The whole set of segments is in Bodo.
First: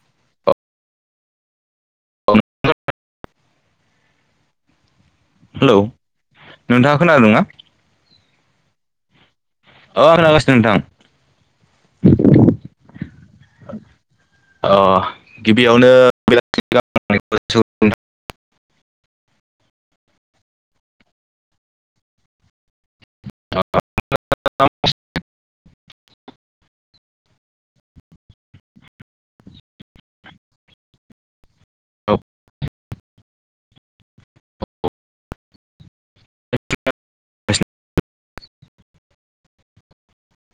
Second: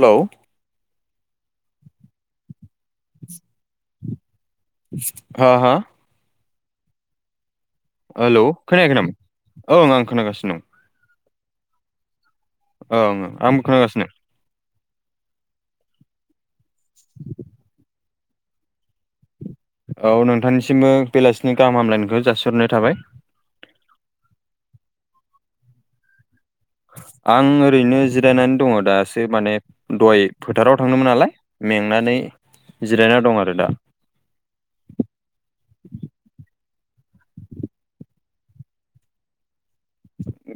हेलौ [unintelligible] हा हा हेलौ नोंथाङा खोनादोंङा हेल' खोनायाखै नाम औ आं खोंना गासिनो नोंथां ओं आंबो खोनागासिनो अ गिबियावनो औ नोंथांनिसिमबो बेलासिनि गाहाम हामलायनायखौ जासिहरनाय थाबाय [unintelligible] आं ओरैनो जिरायनानै दङ दासो माने दय फोथाराव थांनोमोन नालाय मेंनानै जिरायना दं आरो दा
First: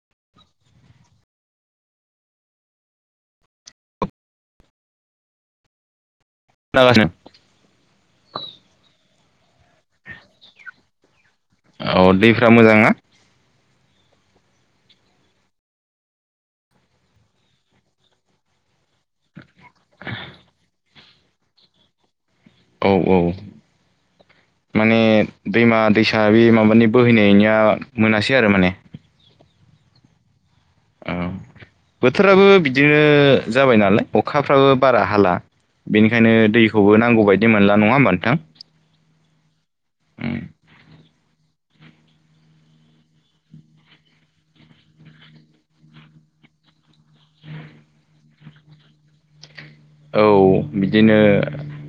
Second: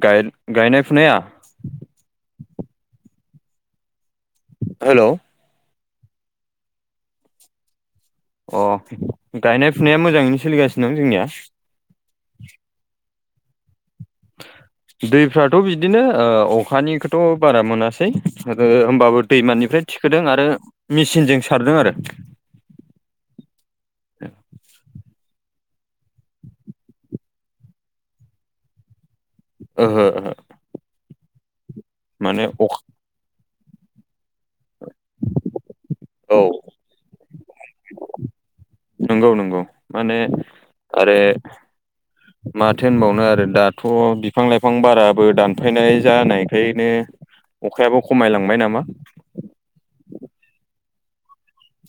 गायनाय फुनाया हेल' अ गायनाय फुनाया मोजाङैनो सोलिगासिनो दं जोंनिया औ दैफ मोजां ना दैफ्राथ' बिदिनो अखानिखौथ' बारा मोनासै होनोमबाबो दैमानिफ्राय थिखोदों आरो मेचिनजों सारदों आरो औ औ माने दैमा दैसा बे माबानि बोहैनायनिया मोनासै आरो माने ओहो ओहो औ माने बोथोराबो अखा बिदिनो जाबाय नालाय अखाफ्राबो बारा हाला बेनिखायनो औ दैखौबो नांगौ बायदि मोनला नङा होमबा नोंथां नंगौ नंगौ माने आरो माथो होनबावनो आरो दाथ' बिफां लाइफां बाराबो दानफायनाय जानायखायनो अखायाबो खमायलांबाय नामा? औ बिदिनो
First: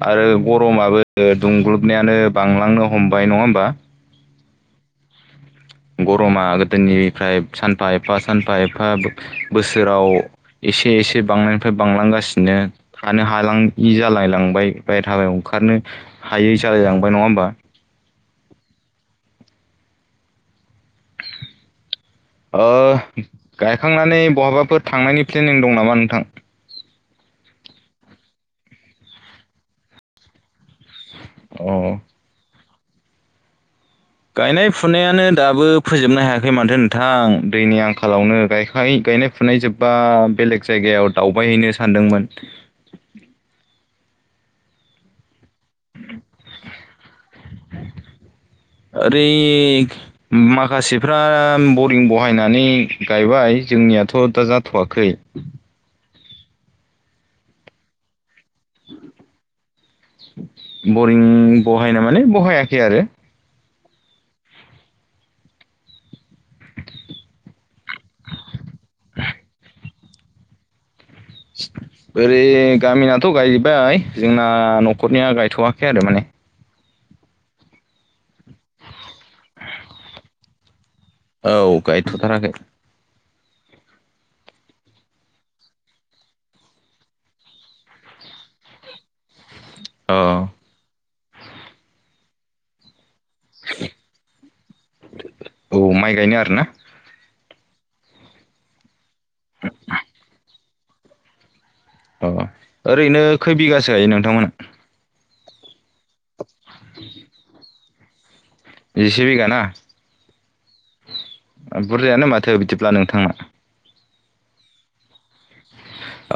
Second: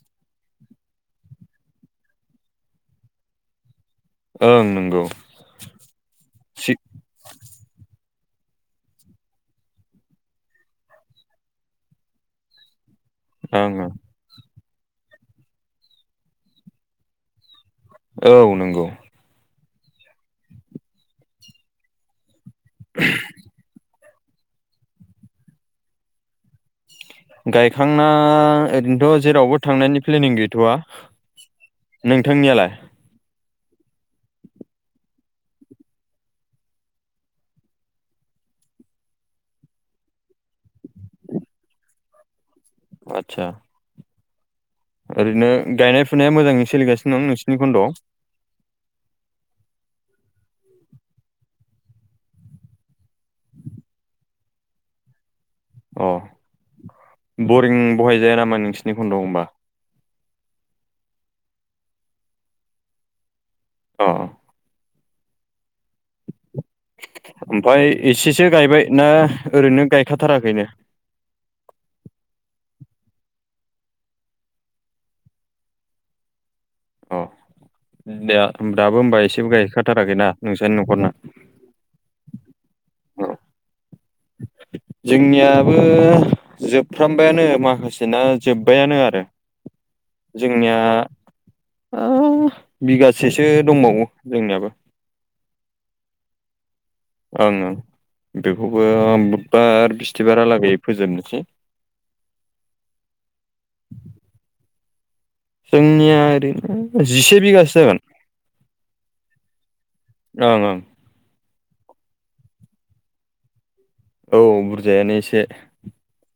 आरो गरमाबो दुंग्लुबनायानो बांलांनो हमबाय नङा होमबा? ओं नोंगौ। गरमा गोदोनिफ्राय सानफा एफा सानफा एफा बो-बोसोराव एसे एसे बांनायनिफ्राय बांलांगासिनो। थानो ओं ओं हालांङि जालायलांबाय बायह्रायाव ओंखारनो हायै जालायलांबाय नङा होमबा? औ नंगौ। ओ गायखांनानै बहाबाफोर थांनायनि फ्लेनिं दं नामा नोंथां? गायखांना ओरैनोथ' जेरावबो थांनायनि फ्लेनिं गैथ'वा। औ नोंथांनियालाय? गायनाय-फुनायानो दाबो फोजोबनो हायाखै माथो नोंथां दैनि आंखालावनो गायखाङि गायनाय - फुनाय जोब्बा बेलेग जायगायाव दावबायहैनो सानदोंमोन। आतसा ओरैनो गायनाय-फुनाया मोजाङै सोलिगासिनो दं नोंसिनि खन्द'आव? ओरै माखासेफ्रा बरिं बहायनानै गायबाय जोंनियाथ' दा जाथ'वाखै। अ बरिं बहायजाया नामा नोंसोरनि खन्द' आव होमबा? बरिं बहायना माने बहायाखै आरो अ ओमफाय एसेसो गायबाय ना ओरैनो गायखाथाराखैनो? ओरै गामिनाथ' गायबाय जोंना न'खरनिया गायथ'वाखै आरो माने। अ दे दाबो होमबा एसेबो गायहैखाथाराखैनाा नोंसोरनि न'खरना? औ गायथ' थाराखै। जोंनियाबो जोबफ्रामबायानो माखासेना जोब्बायानो आरो। अ जोंनिया ओ बिगासेसो दंबावो जोंनियाबो। औ माइ गायनो आरो ना? ओं ओं बेखौबो बुधबार बिस्थिबारालागै फोजोबनोसै। अ ओरैनो खै बिगासो हायो नोंथांमोनहा? जोंनिया ओरैनो जिसे बिगासो जागोन। जिसे बिघााना ओ बुरजायानो माथो बिदिब्ला नोंथांना। औ बुरजायानो एसे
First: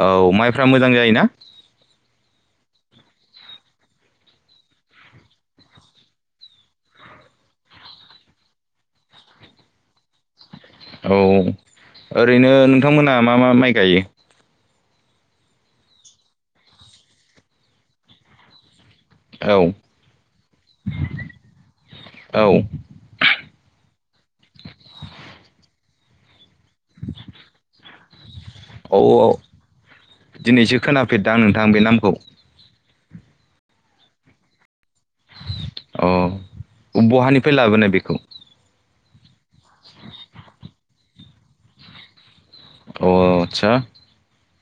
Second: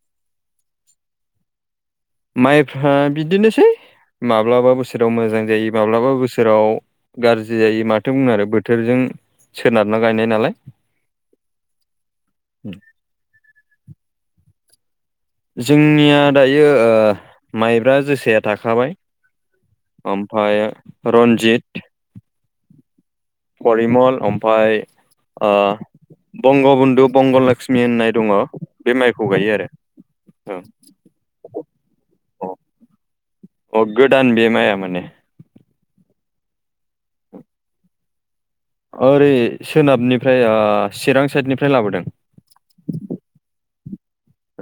औ माइफ्रा मोजां जायोना? माइफ्रा बिदिनोसै माब्लाबा बोसोराव मोजां जायो माब्लाबा बोसोराव गाज्रि जायो माथो बुंआरो बोथोरजों सोनारना गायनाय नालाय। औ ओरैनो नोंथांमोनहा मा मा माइ गायो? जोंनिया दायो ओ माइब्रा जोसाया थाखाबाय औ ओमफ्रायो रन्जित औ फरिमल ओमफाय ओ बंग बन्धु बंग लक्ष्मि होननाय दङ। बे औ औ माइखौ गायो आरो दिनैसो खोनाफेरदां आं नोंथां बे नामखौ। अ अ गोदान बे माया माने। अ बहानिफ्राय लाबोनाय बेखौ? ओरै सोनाबनिफ्राय ओ चिरां साइडनिफ्राय लाबोदों। औ औ आदसा।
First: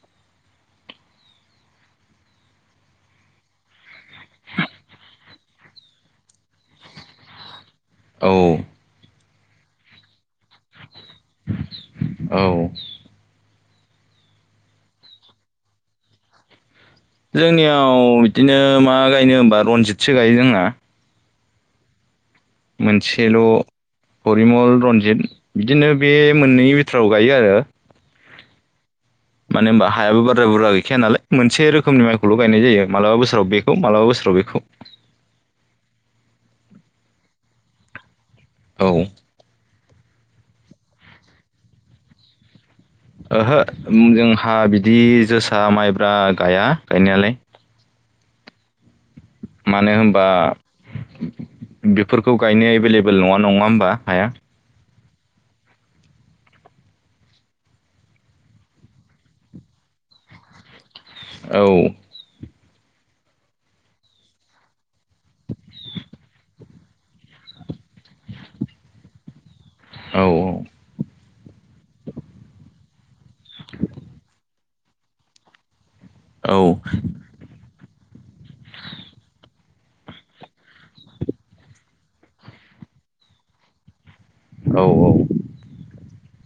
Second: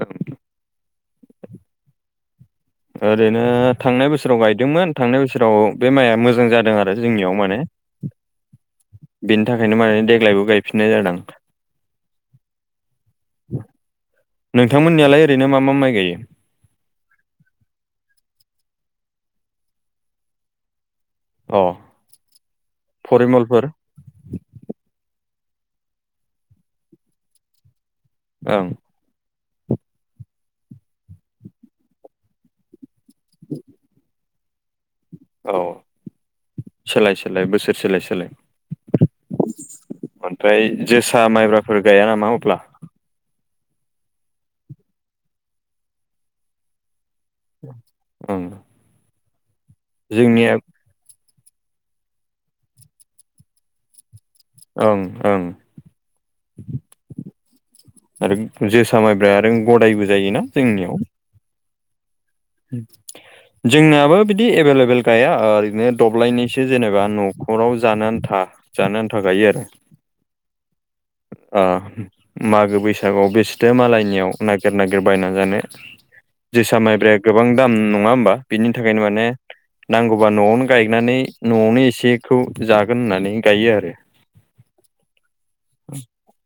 ओं ओरैनो थांनाय बोसोराव गायदोंमोन थांनाय बोसोराव बे माइआ मोजां जादों आरो जोंनियाव माने। औ बिनि थाखायनो माने देग्लायबो गायफिननाय जादों। औ नोंथांमोननियालाय ओरैनो मा मा माइ गायो? जोंनियाव इदिनो मा गायनो हबा रनजितसो गायो जोंहा। अ मोनसेल' परिमलफोर हरिमल रनजित बिदिनो बे मोननै बिथोराव गायो आरो ओं मानो होमबा हायाबो बारा बुरजा गैखाया नालाय मोनसे रोखोमनि माइखौल' गायनाय जायो। मालाबा बोसोराव बेखौ मालाबा बोसोराव बेखौ। औ सोलाय सोलाय बोसोर सोलाय सोलाय औ ओमफ्राय जोसा माइब्राफोर गाया नामा अब्ला? ओहो जोंहा बिदि जोसा माइब्रा गाया गायनायालाय उम मानो होनबा बेफोरखौ गायनो एभेलेबल नङा नङा होमबा हाया। ओं ओं आरो जोसा माइब्रा आरो गदायबो जायोना जोंनियाव औ [inaudible] जोंनाबो बिदि एभेलेबेल गाया ओरैनो दब्लायनसो जेनेबा न'खराव जानो आन्था जानो आन्था गायो आरो औ औ ओ मागो बैसागुआव बिसोथो मालायनियाव नागिर नागिरबायना जानो औ जोसा माइब्रा गोबां दाम नङा होमबा बिनि थाखायनो माने नांगौबा न'आवनो गायनानै न'आवनो एसेखौ जागोन होननानै गायो आरो औ औ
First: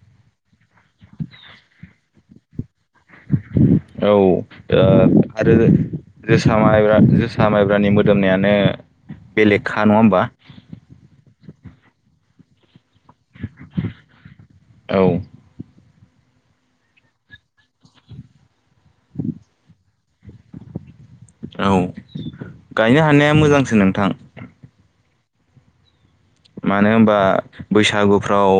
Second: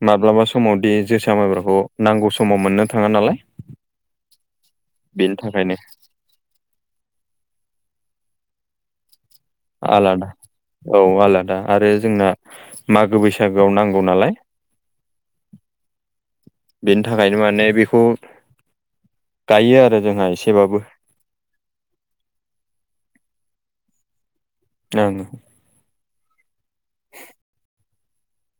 माब्लाबा समावदि जोसा माइब्राखौ नांगौ समाव मोननो थाङा नालाय औ ओ बेनि आरो थाखायनो जोसा माइब्रा जोसा माइब्रानि मोदोमनायानो बेलेगखा नङा होमबा आलादा औ आलादा आरो जोंना मागो बैसागोआव नांगौ नालाय औ बेनि थाखायनो माने बेखौ गायो आरो जोंहा एसेबाबो औ गायनो हानाया मोजांसो नोंथां ओं मानो होनबा बैसागुफ्राव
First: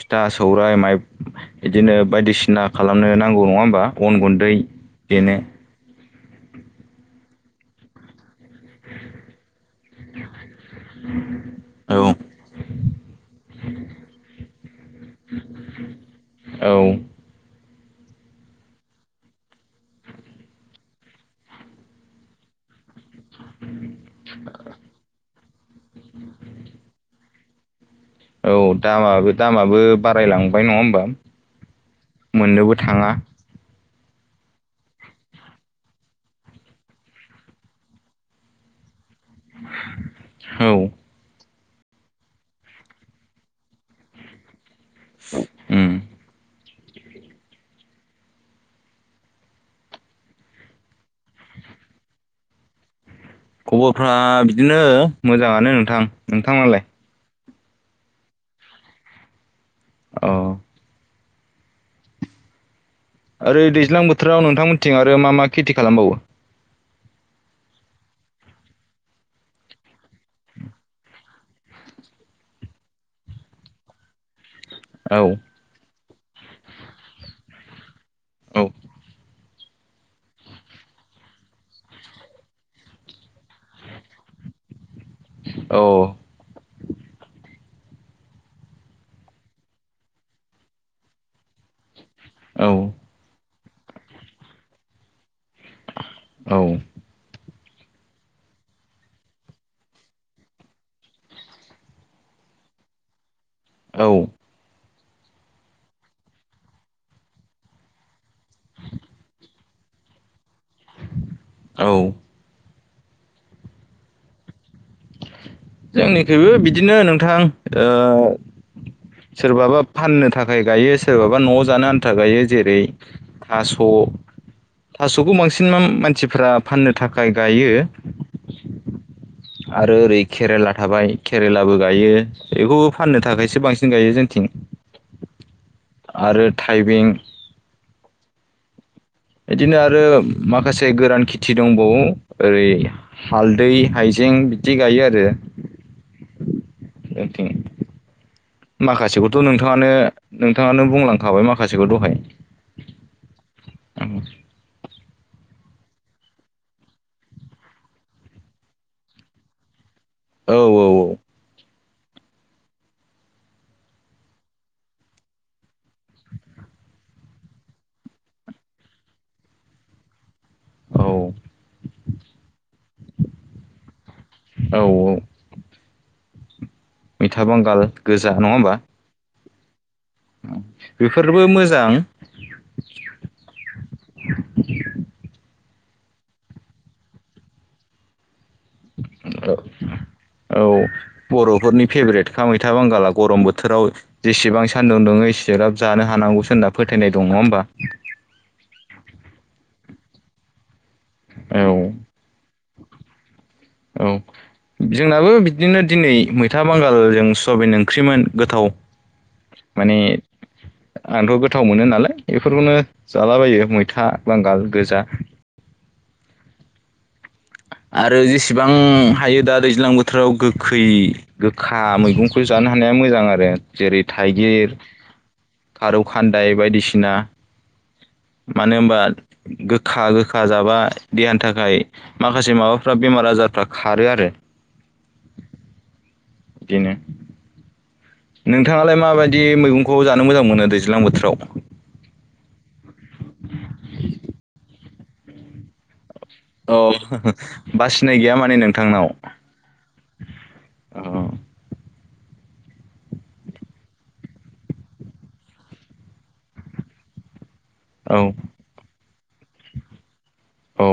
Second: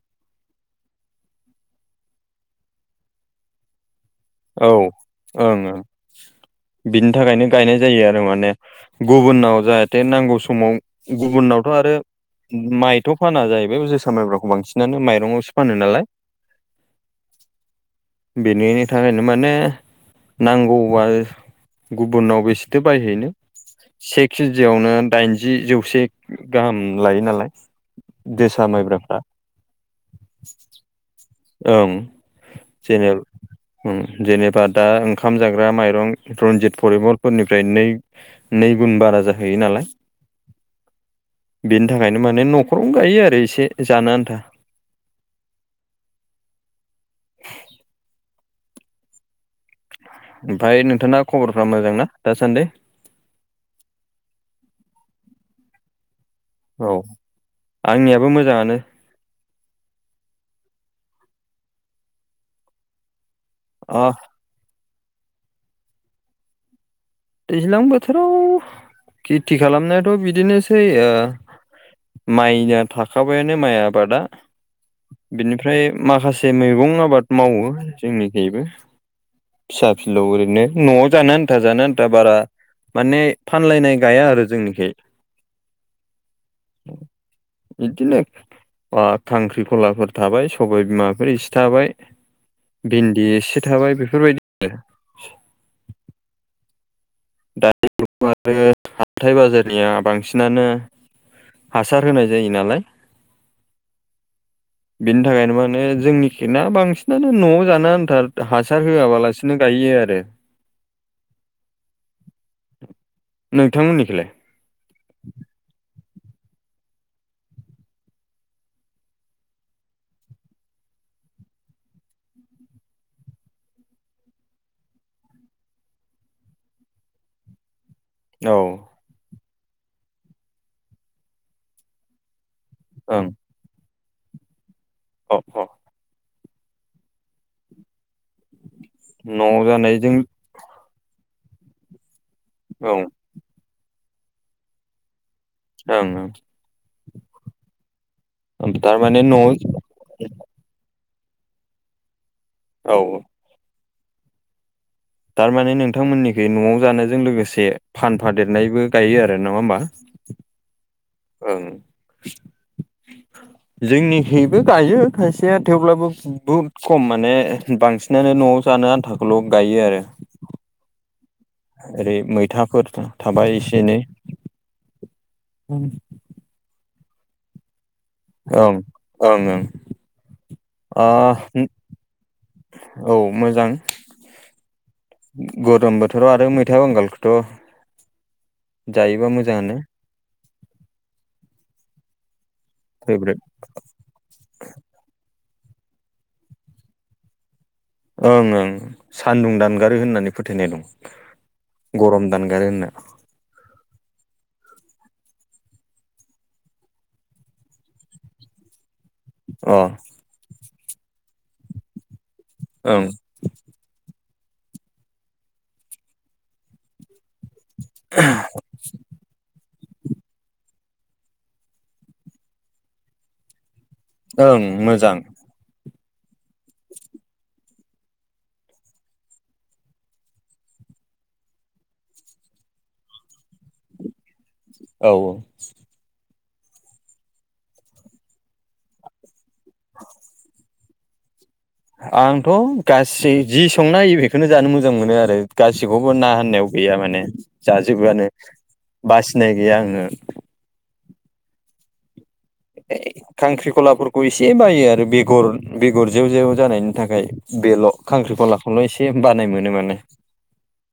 फिथा सौराइ माइ इदिनो बायदिसिना खालामनो नांगौ नङा होमबा अन गुन औ ओं ओं बिनि थाखायनो गायनाय जायो आरो माने गुबुनाव जाहाथे नांगौ समाव गुबुनावथ' आरो औ माइथ' फाना जाहैबाय जोसा माइब्राखौ बांसिनानो माइरंआवसो फानो नालाय [inaudible] बेनिनो थाखायनो माने नांगौबा गुबुनाव बेसेथो बायहैनो से केजियावनो दाइनजि जौसे गाहाम लायो नालाय औ जोसा माइब्राफ्रा दामाबो दामाबो बारायलांबाय नङा होमबा ओं मोननोबो जेने थाङा उम जेनेबा दा ओंखाम जाग्रा माइरं रनजिथ फरिमलफोरनिफ्राय नै नै गुन बारा जाहैयो नालाय। औ बेनि थाखायनो माने न'खरावनो गायो आरो एसे जानो आन्था। उम [inaudible] ओमफाय नोंथांना खबरफ्रा मोजां ना दासान्दि? खबरफ्रा बिदिनो मोजाङानो नोंथां नोंथाङो औ आंनियाबो मोजाङानो। औ ओरै दैज्लां अ बोथोराव नोंथांमोननिथिं आरो मा मा खेथि खालामबावो? दैज्लां बोथोराव खेथि खालामनायाथ' बिदिनोसै ओ माइया थाखाबायानो माइ आबादा औ बिनिफ्राय माखासे मेगं आबाद मावो जोंनि औ खैबो। फिसा फिलौ ओरैनो न'आव जानो आन्था जानो आन दा बारा माने फानलायनाय गाया आरो जोंनिखै औ इदिनो अ' थांख्रिखलाफोर थाबाय सबाय बिमाफोर इसे थाबाय। औ भिन्दि एसे थाबाय बेफोरबाय औ दानि [unintelligible] आरो हाथाय बाजारनिया बांसिनानो हासार होनाय जायो नालाय। औ बिनि थाखायनो मानो जोंनि खिना बांसिनानो न'आव जानो आन्था हासार होआ बालासिनो गायो आरो। औ नोंथांमोननिखैलाय जोंनिखैबो बिदिनो नोंथां। ओ सोरबाबा फाननो थाखाय गायो। सोरबाबा न'आव जानो आन्था गायो। जेरै थास' थास'खौ बांसिन माम मानसिफ्रा फाननो थाखाय गायो। औ आरो ओरै केरेला थाबाय केरेलाबो गायो एखु फाननो ओं थाखायसो बांसिन गायो जोंथिं। अ' अ' आरो थायबें न'आव इदिनो आरो जानायजों माखासे गोरान खेथि दंबावो। ओरै औ हालदै, हायजें बिदि गायो आरो। ओं ओं ओ थिं ओं थारमाने माखासेखौथ' न'आव नोंथाङानो नोंथाङानो बुंलांखाबाय माखासेखौ दहाय। औ औ थारमाने नोंथांमोननिखै न'आव जानायजों लोगोसे फानफादेरनायबो गायो आरो नङा होमा? औ औ औ ओं [inaudible] जोंनिखैबो गायो खायसेया थेवब्लाबो बुब खम माने बांसि नानो न'आव जानो आन्थाखौल' गायो आरो। औ ओरै मैथाफोर थाबाय एसे एनै औ उम मिथा बंगाल। ओं ओं ओं। ओ बेफोरबो मोजां औ मोजां। गरम बोथोराव आरो मैथा बांगालखौथ' जायोबा ओ मोजाङानो औ बर'फोरनि फेभरेट का मैथा बांगाला फेभ्रेट गरम बोथ थोराव जेसेबां सान्दुं दुङो एसेराब जानो हानांगौसो होनना फोथायनाय दं नङा होनोमबा। ओं ओं सान्दुं दानगारो होननानै फोथायनाय दं औ गरम दानगारो होनना। औ। जोंनाबो बिदिनो दिनै मैथा बांगालजों सेवाबिन ओंख्रिमोन गोथाव। माने अ आंथ' गोथाव मोनो नालाय बेफोरखौनो ओं जालाबायो मै था बांगाल गोजा। आरो जेसेबां हायो दा दैज्लां बोथोराव गोखै गोखा मैगंखौ जानो हानाया मोजां आरो। जेरै ओं थाइगिर मोजां थारौ खान्दाय बायदिसिना। मानो होनबा गोखा गोखा जाबा देहानि थाखाय माख खासे माबाफ्रा बेमार आजारफ्रा खारो आरो। औ औ। बिदिनो। नोंथाङालाय माबायदि मैगंखौ जानो मोजां मोनो दैज्लां बोथोराव? आंथ' गासि जि संनाय बेखौनो जानो मोजां मोनो आरो गासिबावबो ना होननायाव औ गैया माने बासिनाय जाजोबोआनो गैया माने नोंथांनाव बासिनाय गैया आङो। औ [inaudible] खांख्रिखलाफोरखौ एसे बायो आरो बेगर- बेगर जेव जेव जानायनि थाखाय बेल'। औ खांख्रिखलाखौल' एसे बानाय मोनो माने। औ।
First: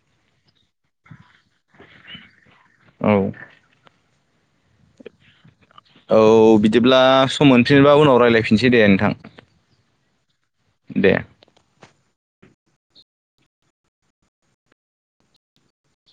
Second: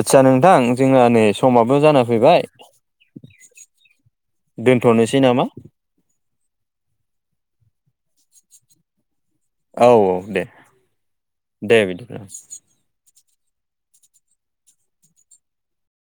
आदसा नोंथां जोंहा नै समाबो जाना फैबाय। औ। दोनथ'नोसै नामा? औ बिदिब्ला सम मोनफिनबा उनाव रायज्लायफिनसै दे नोंथां। औ औ दे। दे। दे बिदिब्ला।